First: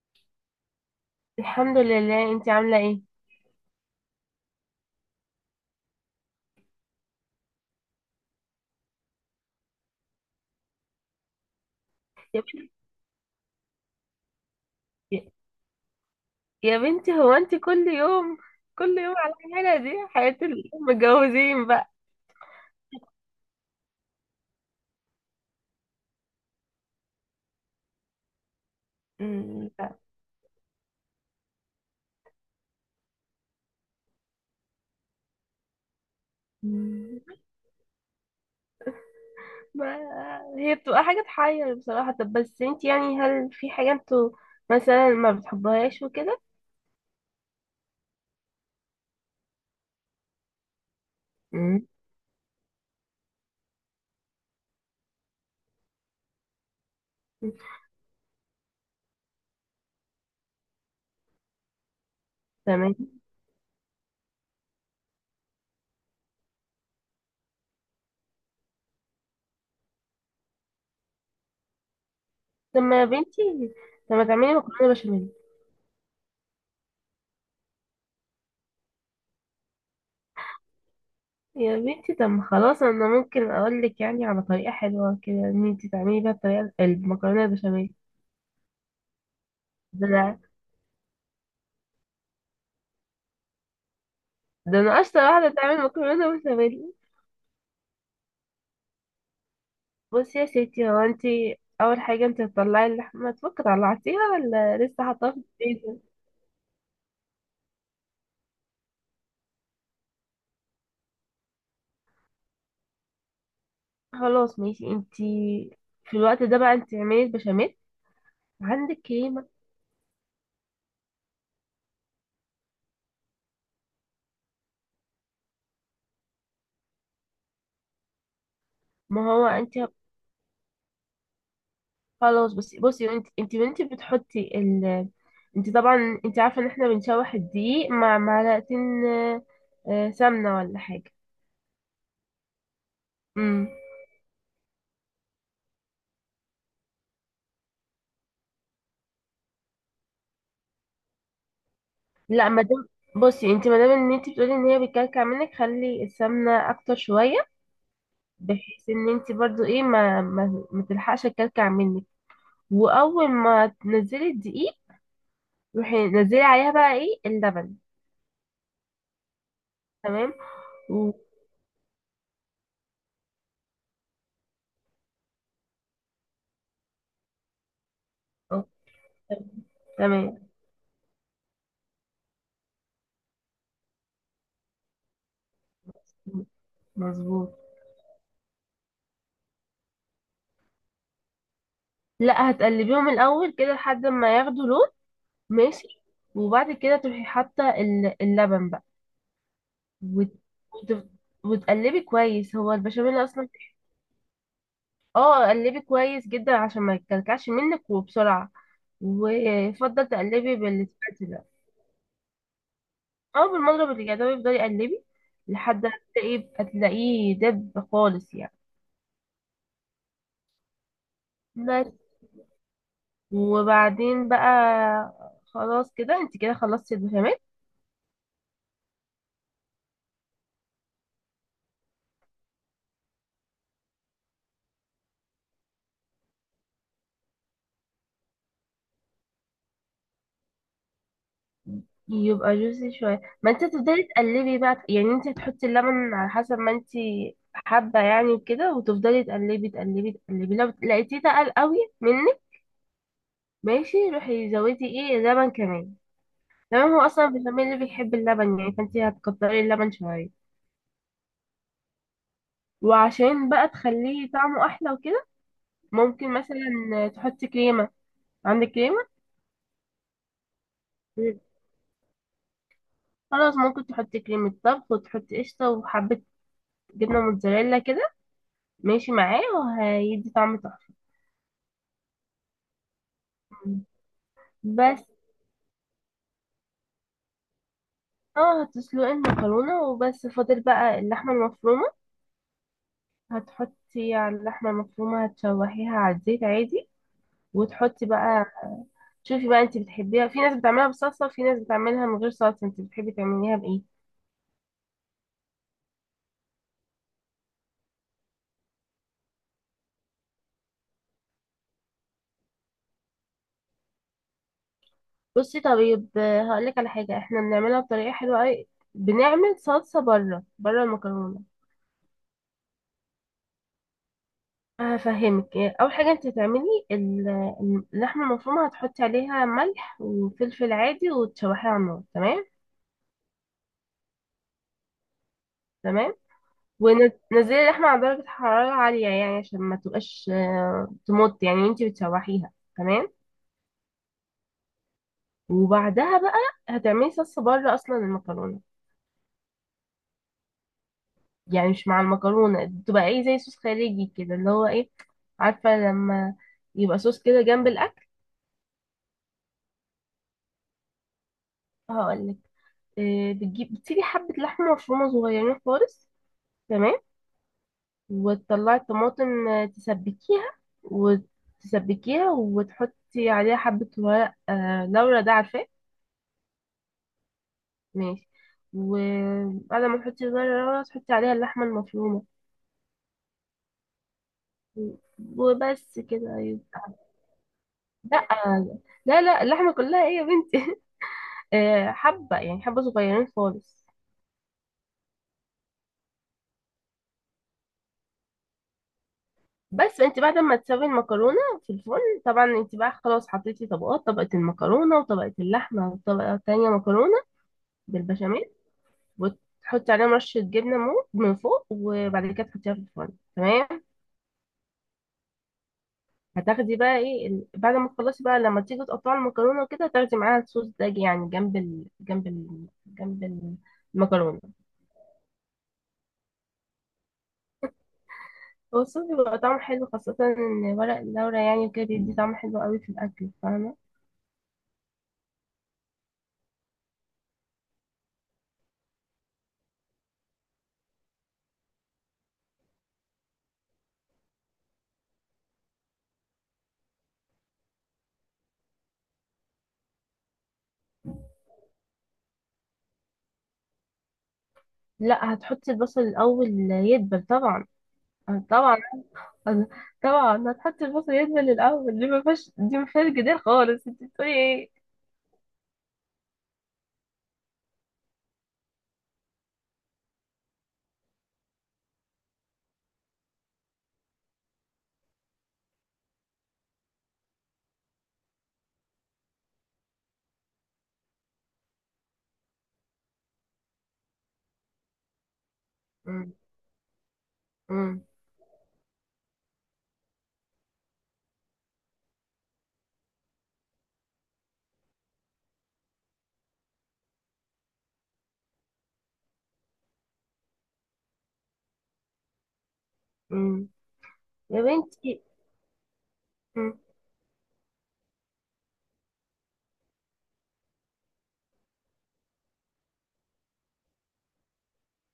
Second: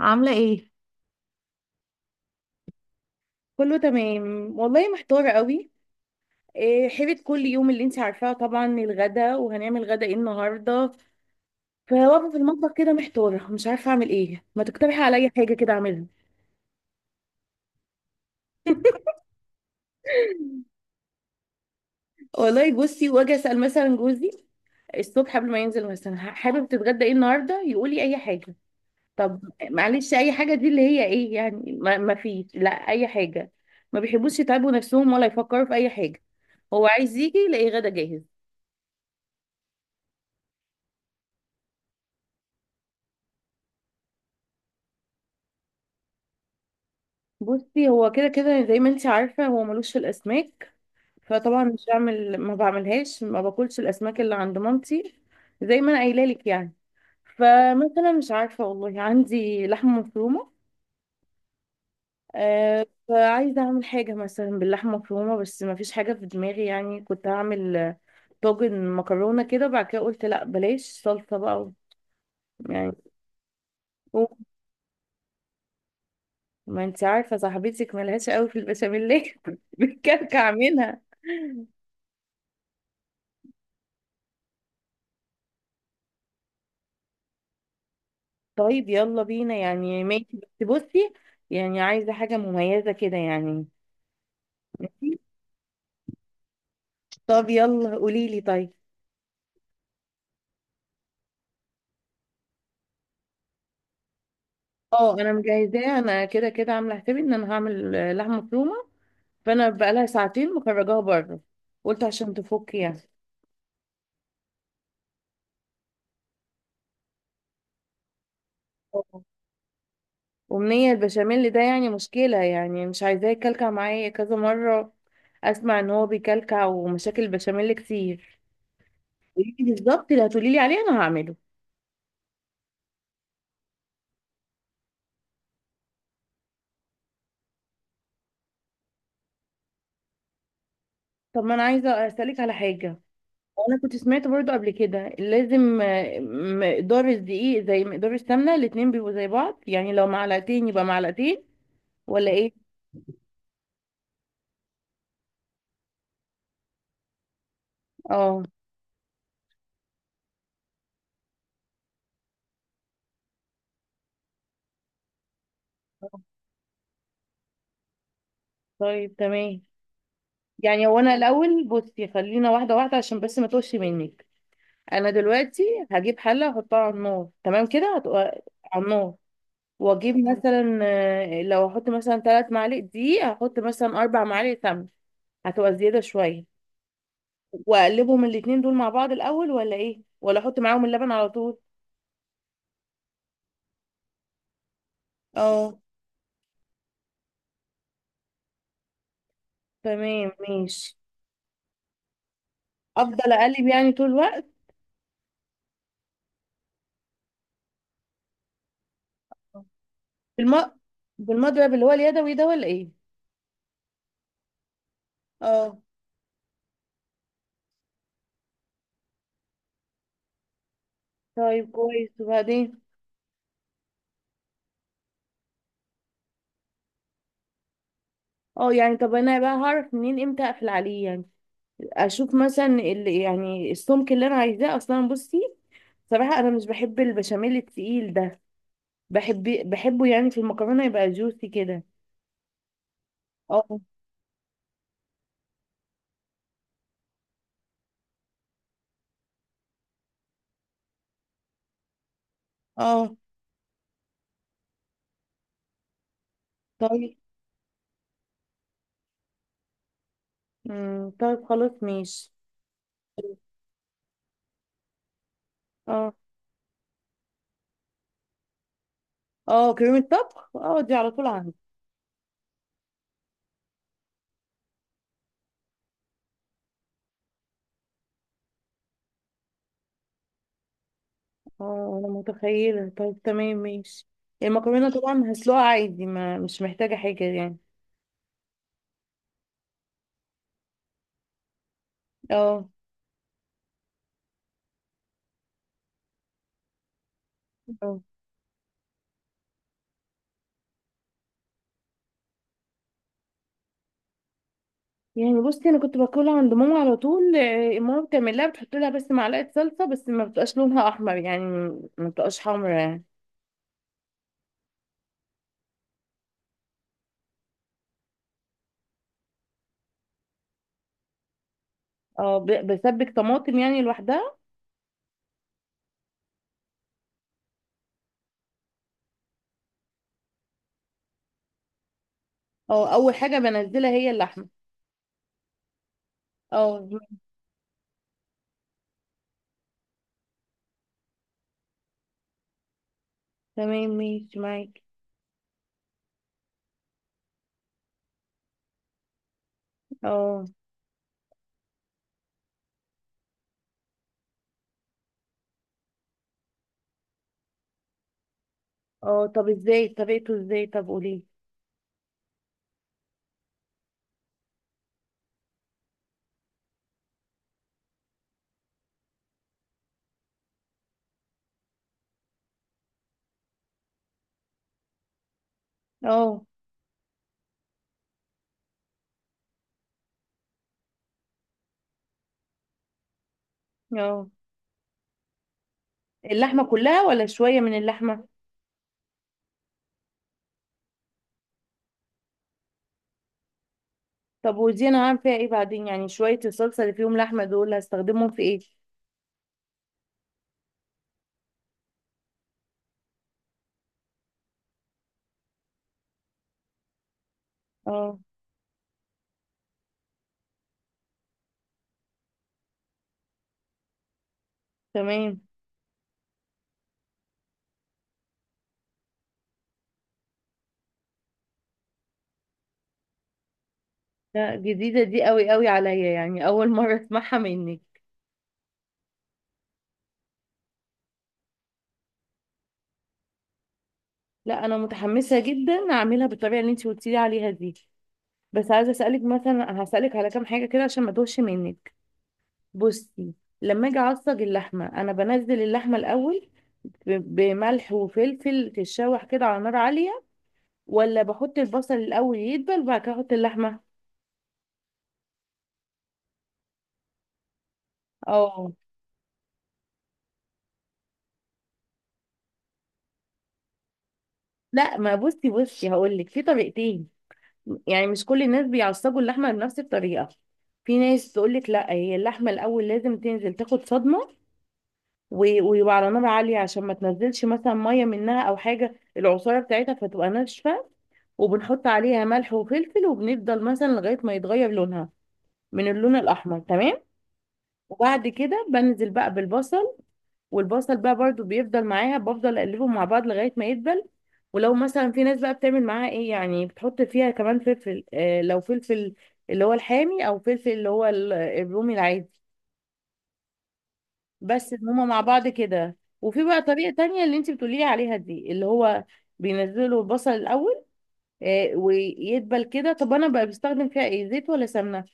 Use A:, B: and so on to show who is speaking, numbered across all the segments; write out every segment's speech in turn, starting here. A: عاملة ايه؟
B: الحمد لله، انت عامله ايه؟
A: كله تمام والله، محتارة قوي. إيه، حيرة كل يوم اللي انت عارفاه. طبعا الغدا، وهنعمل غدا ايه النهاردة؟ فواقفة في
B: يا بنتي،
A: المطبخ كده محتارة، مش عارفة اعمل ايه. ما تقترحي عليا حاجة كده اعملها.
B: يا بنتي، هو انت كل يوم، كل يوم على الحاله دي؟ حياه المتجوزين بقى.
A: والله بصي، واجي اسأل مثلا جوزي الصبح قبل ما ينزل مثلا، حابب تتغدى ايه النهاردة؟ يقول لي اي حاجة. طب
B: مم، لا.
A: معلش، اي حاجة دي اللي هي ايه يعني؟ ما فيش لا اي حاجة. ما بيحبوش يتعبوا نفسهم ولا يفكروا في اي حاجة. هو عايز
B: مم.
A: يجي يلاقي غدا جاهز.
B: ما هي بتبقى حاجه تحير بصراحه. طب بس انت يعني، هل في حاجه انتوا مثلا ما بتحبهاش وكده؟
A: بصي، هو كده كده زي ما انت عارفة، هو ملوش في الأسماك، فطبعا مش
B: مم.
A: بعمل، ما بعملهاش، ما باكلش الأسماك اللي عند مامتي. زي ما أنا قايلة لك يعني. فمثلا مش عارفة والله، عندي لحمة مفرومة، آه،
B: تمام.
A: فعايزة أعمل حاجة مثلا باللحمة المفرومة، بس ما فيش حاجة في دماغي يعني. كنت هعمل طاجن مكرونة كده، بعد كده قلت لا بلاش صلصة بقى
B: طب
A: يعني.
B: ما يا بنتي، طب ما تعملي مكرونه بشاميل.
A: ما انت عارفة صاحبتك ملهاش قوي في البشاميل، بتكلكع منها.
B: يا بنتي، طب ما خلاص، انا ممكن اقول لك يعني على طريقه حلوه كده ان انت تعملي بيها الطريقه، المكرونه البشاميل.
A: طيب، يلا بينا يعني، ماشي، بس بصي، يعني عايزة حاجة مميزة كده يعني.
B: ده انا اشطر واحده تعمل مكرونه بشاميل.
A: طب يلا قوليلي طيب.
B: بصي يا ستي، هو انت اول حاجه انت هتطلعي اللحمه تفك، طلعتيها ولا لسه
A: اه
B: حاطاها
A: انا
B: في
A: مجهزاه،
B: الفريزر؟
A: انا كده كده عامله حسابي ان انا هعمل لحمه مفرومه، فانا بقالها ساعتين مخرجاها بره، قلت عشان تفك يعني.
B: خلاص ماشي، انت في الوقت ده بقى انت اعملي البشاميل. عندك
A: أوه.
B: كريمه؟
A: امنيه، البشاميل ده يعني مشكله، يعني مش عايزاه يكلكع معايا كذا مره. اسمع ان هو بيكلكع، ومشاكل البشاميل كتير.
B: ما هو
A: قوليلي
B: انت.
A: بالظبط اللي هتقوليلي عليه انا هعمله.
B: خلاص بصي، انت وانت بتحطي. انت طبعا، انت عارفه ان احنا بنشوح الدقيق مع معلقتين، سمنه ولا حاجه.
A: طب ما انا عايزه اسالك على حاجه،
B: امم
A: وانا كنت سمعت برضو قبل كده، لازم مقدار الدقيق زي مقدار السمنه، الاتنين بيبقوا زي بعض يعني، لو معلقتين يبقى معلقتين، ولا
B: لا،
A: ايه؟
B: ما دام، بصي انت، ما دام ان انت بتقولي ان هي بتكلكع منك، خلي السمنه اكتر شويه.
A: اه.
B: بحيث ان انت برضو ايه ما تلحقش الكلكع منك. واول ما تنزلي الدقيق، روحي نزلي عليها بقى ايه، اللبن.
A: طيب تمام.
B: تمام.
A: يعني
B: و...
A: هو انا الاول بصي، خلينا واحده واحده عشان بس ما تقولش منك. انا دلوقتي هجيب حله احطها على النار، تمام كده، هتبقى
B: أو-
A: على النار، واجيب تمام.
B: تمام.
A: مثلا لو احط مثلا ثلاث معالق دقيق، هحط مثلا اربع معالق سمنه، هتبقى زياده شويه.
B: مظبوط.
A: واقلبهم الاتنين دول مع بعض الاول ولا ايه؟ ولا احط معاهم اللبن على طول؟
B: لا، هتقلبيهم الاول كده لحد ما ياخدوا لون.
A: اه.
B: ماشي. وبعد كده تروحي حاطه اللبن بقى.
A: تمام
B: وت...
A: ماشي.
B: وت... وتقلبي كويس، هو البشاميل
A: افضل
B: اصلا.
A: اقلب يعني طول الوقت؟
B: اه، قلبي كويس جدا عشان ما يتكلكعش منك وبسرعه. ويفضل تقلبي
A: بالم...
B: بالسباتula.
A: بالمضرب اللي هو اليدوي ده، ولا ايه؟
B: اه، بالمضرب اليدوي يفضل يقلبي.
A: اه.
B: لحد ما هتلاقيه دب خالص يعني.
A: طيب
B: بس.
A: كويس، وبعدين؟
B: وبعدين بقى خلاص كده، انت كده خلصتي البشاميل.
A: اه يعني طب انا بقى هعرف منين امتى اقفل عليه يعني؟ اشوف مثلا اللي يعني السمك اللي انا عايزاه اصلا. بصي، صراحة انا مش بحب البشاميل التقيل ده، بحب، بحبه يعني في المكرونة يبقى جوسي كده.
B: يبقى جوسي شويه، ما
A: اه.
B: انت تفضلي تقلبي بقى يعني. انت هتحطي اللبن على حسب ما انت حابه يعني وكده، وتفضلي تقلبي، تقلبي، تقلبي، لو لقيتيه تقل قوي منك.
A: اه.
B: ماشي، روحي زودي ايه لبن كمان. تمام، هو
A: طيب.
B: اصلا البشاميل اللي بيحب اللبن يعني، فانت هتكتري اللبن شويه.
A: امم، طيب خلاص ماشي.
B: وعشان بقى تخليه طعمه احلى وكده
A: اه.
B: ممكن مثلا تحطي كريمة. عندك كريمة؟
A: اه كريمة طبخ، اه دي على طول
B: مم.
A: عندي.
B: خلاص ممكن تحطي كريمة طبخ، وتحطي قشطة وحبة جبنة موتزاريلا كده، ماشي معاه وهيدي طعم تحفة.
A: اه انا متخيلة، طيب تمام ماشي. المكرونة
B: بس.
A: طبعا هسلقها عادي، ما مش محتاجة حاجة يعني.
B: اه، هتسلقي المكرونة وبس، فاضل بقى اللحمة المفرومة.
A: اه.
B: هتحطي على اللحمة المفرومة، هتشوحيها على الزيت عادي،
A: اه
B: وتحطي بقى. شوفي بقى، انت بتحبيها، في ناس بتعملها بصلصة وفي ناس بتعملها من غير صلصة، انت بتحبي تعمليها بإيه؟
A: يعني بصي، انا كنت باكلها عند ماما على طول، ماما بتعملها بتحط لها بس معلقة صلصة، بس ما بتبقاش لونها احمر يعني، ما بتبقاش حمرا يعني.
B: بصي طيب، هقولك على حاجة احنا بنعملها بطريقة حلوة اوي. بنعمل صلصة بره، بره المكرونة.
A: اه، بسبك طماطم يعني لوحدها؟
B: هفهمك. اول حاجة انت تعملي اللحمة المفرومة، هتحطي عليها ملح وفلفل عادي، وتشوحيها على النار، تمام.
A: اه، اول حاجة بنزلها هي اللحمة.
B: تمام.
A: اه.
B: ونزلي اللحمة على درجة حرارة عالية يعني عشان ما تبقاش تموت يعني وانت بتشوحيها. تمام.
A: تمام ماشي معاكي.
B: وبعدها بقى، هتعملي صلصة بره اصلا المكرونة.
A: اه.
B: يعني مش مع المكرونة، بتبقى ايه زي صوص خارجي كده، اللي هو ايه، عارفة؟ لما يبقى صوص كده جنب الأكل.
A: اه طب ازاي طريقته ازاي؟ طب قولي.
B: هقولك. إيه، بتسيبي حبة لحمة مفرومة صغيرين خالص. تمام. وتطلعي الطماطم، تسبكيها. وتسبكيها وتحطي عليها حبة ورق لورا ده، عارفاه؟
A: اه.
B: ماشي. وبعد ما تحطي ورق لورا، تحطي عليها اللحمة المفرومة.
A: اه،
B: وبس كده، أيوة.
A: اللحمة كلها ولا شوية من اللحمة؟
B: لا، لا، لا، اللحمة كلها ايه يا بنتي؟ حبة يعني حبة صغيرين خالص.
A: طب ودي انا هعمل فيها ايه بعدين يعني؟ شوية الصلصة اللي فيهم لحمة دول هستخدمهم في ايه؟
B: بس انت بعد ما تسوي المكرونة في الفرن طبعا، انت بقى خلاص حطيتي طبقة المكرونة وطبقة اللحمة وطبقة تانية مكرونة
A: اه.
B: بالبشاميل. وتحطي عليهم رشة جبنة من فوق، وبعد كده تحطيها في الفرن. تمام.
A: تمام.
B: هتاخدي بقى ايه بعد ما تخلصي بقى لما تيجي تقطعي المكرونة وكده، تاخدي معاها الصوص ده يعني جنب المكرونة.
A: لا، جديدة دي قوي قوي عليا يعني، اول مرة اسمعها منك.
B: هو الصوص بيبقى طعمه حلو، خاصة ان ورق اللورة يعني كده بيدي طعم حلو قوي في الأكل، فاهمة؟
A: لا انا متحمسة جدا اعملها بالطريقة اللي انت قلتي لي عليها دي. بس عايزة اسألك مثلا، هسألك على كام حاجة كده عشان ما توهش منك. بصي، لما اجي اعصج اللحمة، انا بنزل اللحمة الاول ب- بملح وفلفل تتشوح كده على نار عالية، ولا بحط البصل الاول يدبل وبعد كده احط اللحمة؟
B: لا، هتحطي البصل الاول يدبل طبعا. آه،
A: اه.
B: طبعا. طبعا هتحطي البصل يدبل الاول، دي ما فيهاش جدال خالص. انت بتقولي ايه؟
A: لا ما بصي بصي، هقول لك في طريقتين، يعني مش كل الناس بيعصجوا اللحمه بنفس الطريقه. في ناس تقول لك لا، هي اللحمه الاول لازم تنزل تاخد صدمه، ويبقى على نار عاليه عشان ما تنزلش مثلا ميه منها او حاجه، العصاره بتاعتها، فتبقى ناشفه. وبنحط عليها ملح وفلفل، وبنفضل مثلا لغايه ما يتغير لونها من اللون
B: مم.
A: الاحمر، تمام.
B: مم.
A: وبعد كده بنزل بقى بالبصل، والبصل بقى برضو بيفضل معاها، بفضل اقلبهم مع بعض لغايه ما يدبل. ولو مثلا في ناس بقى بتعمل معاها ايه يعني، بتحط فيها كمان فلفل، آه لو فلفل اللي هو الحامي، او فلفل اللي هو الرومي العادي،
B: مم. يا
A: بس إن هما مع
B: بنتي.
A: بعض كده. وفي بقى
B: مم.
A: طريقه تانية اللي انت بتقولي لي عليها دي، اللي هو بينزلوا البصل الاول، آه ويدبل كده. طب انا بقى بستخدم فيها ايه، زيت ولا سمنه؟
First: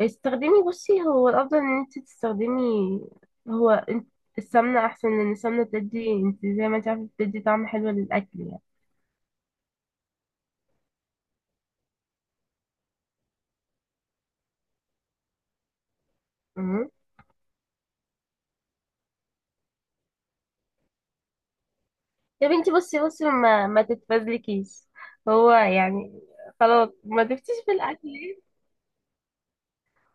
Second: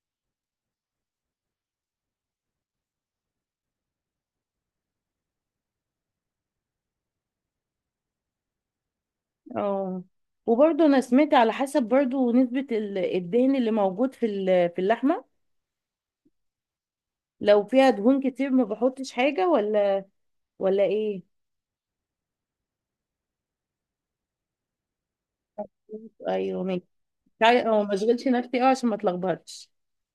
B: استخدمي. بصي هو الافضل ان انت تستخدمي. هو انت السمنه احسن، لان السمنه بتدي، انت زي ما انت عارفه، بتدي طعم حلو للاكل يعني.
A: اه. وبرضه انا سمعت على حسب برضه نسبه الدهن اللي موجود في في اللحمه،
B: مم.
A: لو فيها دهون كتير ما بحطش حاجة، ولا ولا ايه؟
B: يا بنتي، بصي ما تتفزلكيش هو يعني.
A: ايوه ماشي.
B: خلاص، ما تفتيش في
A: اه ما
B: الاكل.
A: اشغلش نفسي، اه عشان ما اتلخبطش.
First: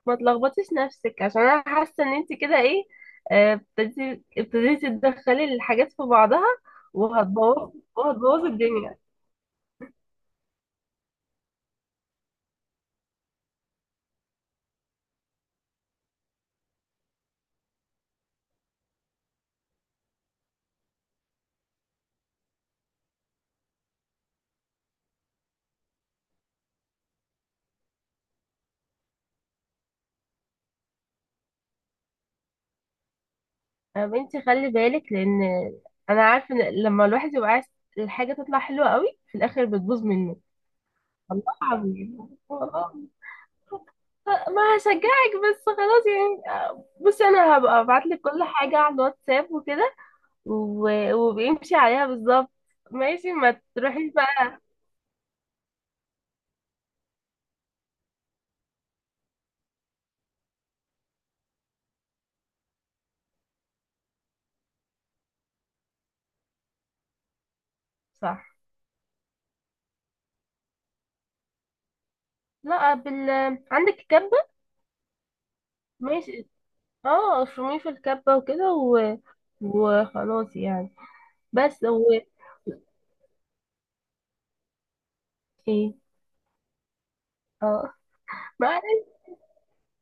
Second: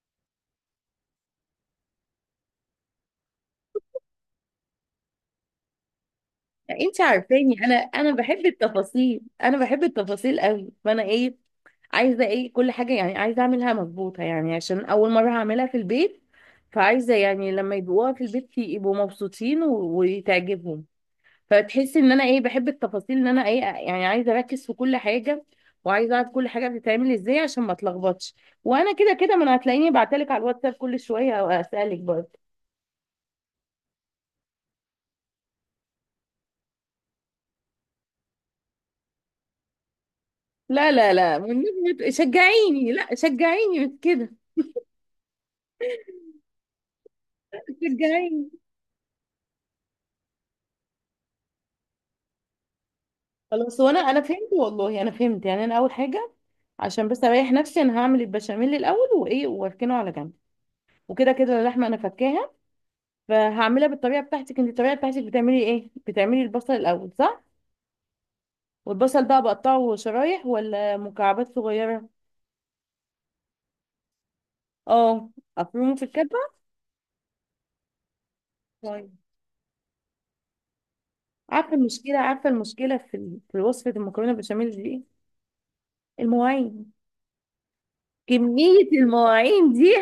B: ما تلخبطيش نفسك عشان انا حاسه ان انت كده ايه، ابتديتي تدخلي الحاجات في بعضها.
A: انت عارفاني
B: وهتبوظ
A: انا بحب
B: وهتبوظ الدنيا.
A: التفاصيل، انا بحب التفاصيل قوي، فانا ايه، عايزه ايه كل حاجه يعني، عايزه اعملها مظبوطه يعني، عشان اول مره هعملها في البيت. فعايزه يعني لما يدوقوها في البيت يبقوا مبسوطين، وتعجبهم. فتحسي ان انا ايه، بحب التفاصيل، ان انا ايه يعني عايزه اركز في كل حاجه، وعايزه اعرف كل حاجه بتتعمل ازاي عشان ما اتلخبطش. وانا كده كده، ما أنا هتلاقيني بعتلك على الواتساب كل شويه، او اسالك برضه.
B: يا بنتي، خلي بالك، لان انا عارفه ان لما الواحد يبقى عايز الحاجه تطلع حلوه قوي، في الاخر بتبوظ منه.
A: لا لا لا،
B: الله
A: والنبي، ما ت-
B: عظيم
A: شجعيني،
B: والله.
A: لا شجعيني، مش كده.
B: ما هشجعك، بس خلاص يعني. بصي انا هبقى ابعت لك كل
A: شجعيني.
B: حاجه على الواتساب وكده وبيمشي عليها بالظبط. ماشي، ما
A: خلاص، وانا
B: تروحيش
A: انا
B: بقى.
A: فهمت والله، انا فهمت يعني. انا اول حاجه، عشان بس اريح نفسي، انا هعمل البشاميل الاول، وايه، واركنه على جنب، وكده كده اللحمه انا فكاها، فهعملها بالطريقه بتاعتك. انت الطريقه بتاعتك بتعملي ايه؟ بتعملي البصل الاول، صح؟
B: صح.
A: والبصل بقى بقطعه شرايح ولا مكعبات صغيرة؟
B: لا. عندك كبة؟
A: اه، افرمه في
B: ماشي.
A: الكبة.
B: اه، افرميه في الكبة وكده
A: طيب.
B: و... وخلاص يعني.
A: عارفة
B: بس هو
A: المشكلة، عارفة المشكلة في في وصفة المكرونة بشاميل دي إيه؟
B: ايه.
A: المواعين،
B: اه.
A: كمية
B: معلش.
A: المواعين دي،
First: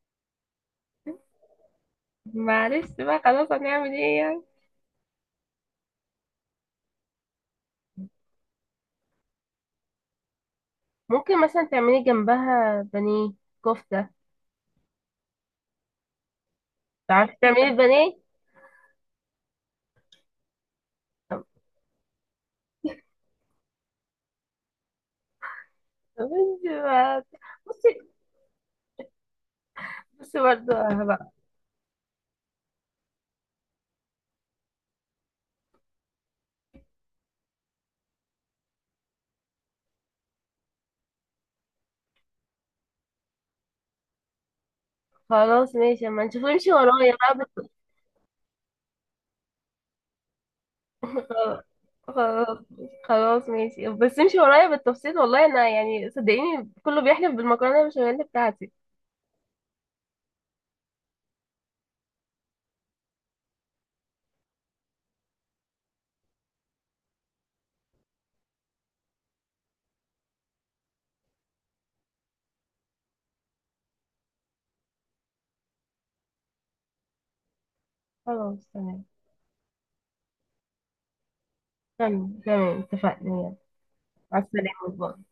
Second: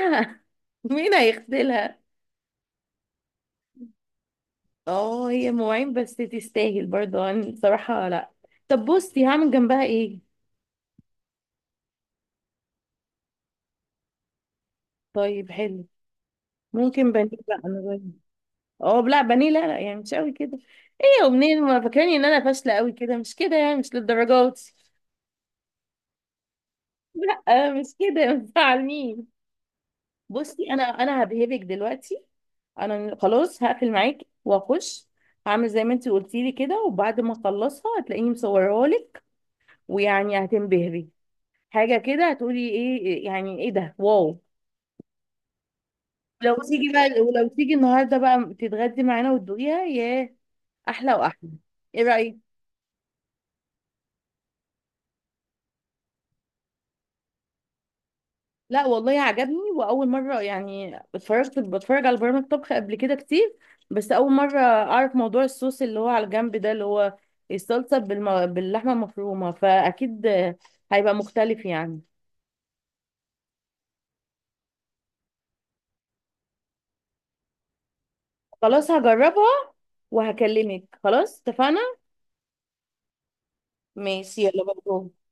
A: مين هيغسلها؟
B: معلش بقى، خلاص هنعمل ايه يعني.
A: اه، هي مواعين بس تستاهل برضه يعني، بصراحة، لا. طب بصي، هعمل جنبها ايه؟
B: ممكن مثلا تعملي جنبها بانيه، كفتة.
A: طيب حلو. ممكن بانيه
B: تعرفي
A: بقى،
B: تعملي البانيه؟
A: اه لا بانيه لا لا، يعني مش قوي كده. ايه يا
B: طب-
A: منين، ما فاكراني ان انا فاشلة قوي كده، مش كده يعني، مش للدرجات.
B: طب انت بقى-
A: لا مش
B: بصي
A: كده، ما تزعلنيش.
B: بصي
A: بصي،
B: برضه
A: انا انا
B: بقى.
A: هبهبك دلوقتي، انا خلاص هقفل معاكي واخش، هعمل زي ما انت قلتي لي كده، وبعد ما اخلصها هتلاقيني مصوراها لك، ويعني هتنبهري. حاجه كده، هتقولي ايه، يعني ايه ده، واو.
B: خلاص ماشي اما نشوف،
A: لو
B: امشي
A: تيجي
B: ورايا
A: بقى،
B: بقى.
A: ولو تيجي النهارده بقى تتغدي معانا وتدوقيها، ياه، احلى واحلى.
B: خلاص،
A: ايه رايك؟
B: خلاص، خلاص ماشي، بس امشي ورايا بالتفصيل، والله انا يعني صدقيني كله بيحلف بالمكرونه البشاميل بتاعتي.
A: لا والله عجبني. واول مره يعني، اتفرجت، بتفرج على برامج طبخ قبل كده كتير، بس اول مره اعرف موضوع الصوص اللي هو على الجنب ده، اللي هو الصلصه باللحمه المفرومه، فاكيد هيبقى مختلف يعني.
B: خلاص
A: خلاص
B: تمام.
A: هجربها، وهكلمك. خلاص، اتفقنا.
B: تمام، تمام، اتفقنا، يلا. مع
A: ماشي، يلا باي
B: السلامه، باي.
A: باي.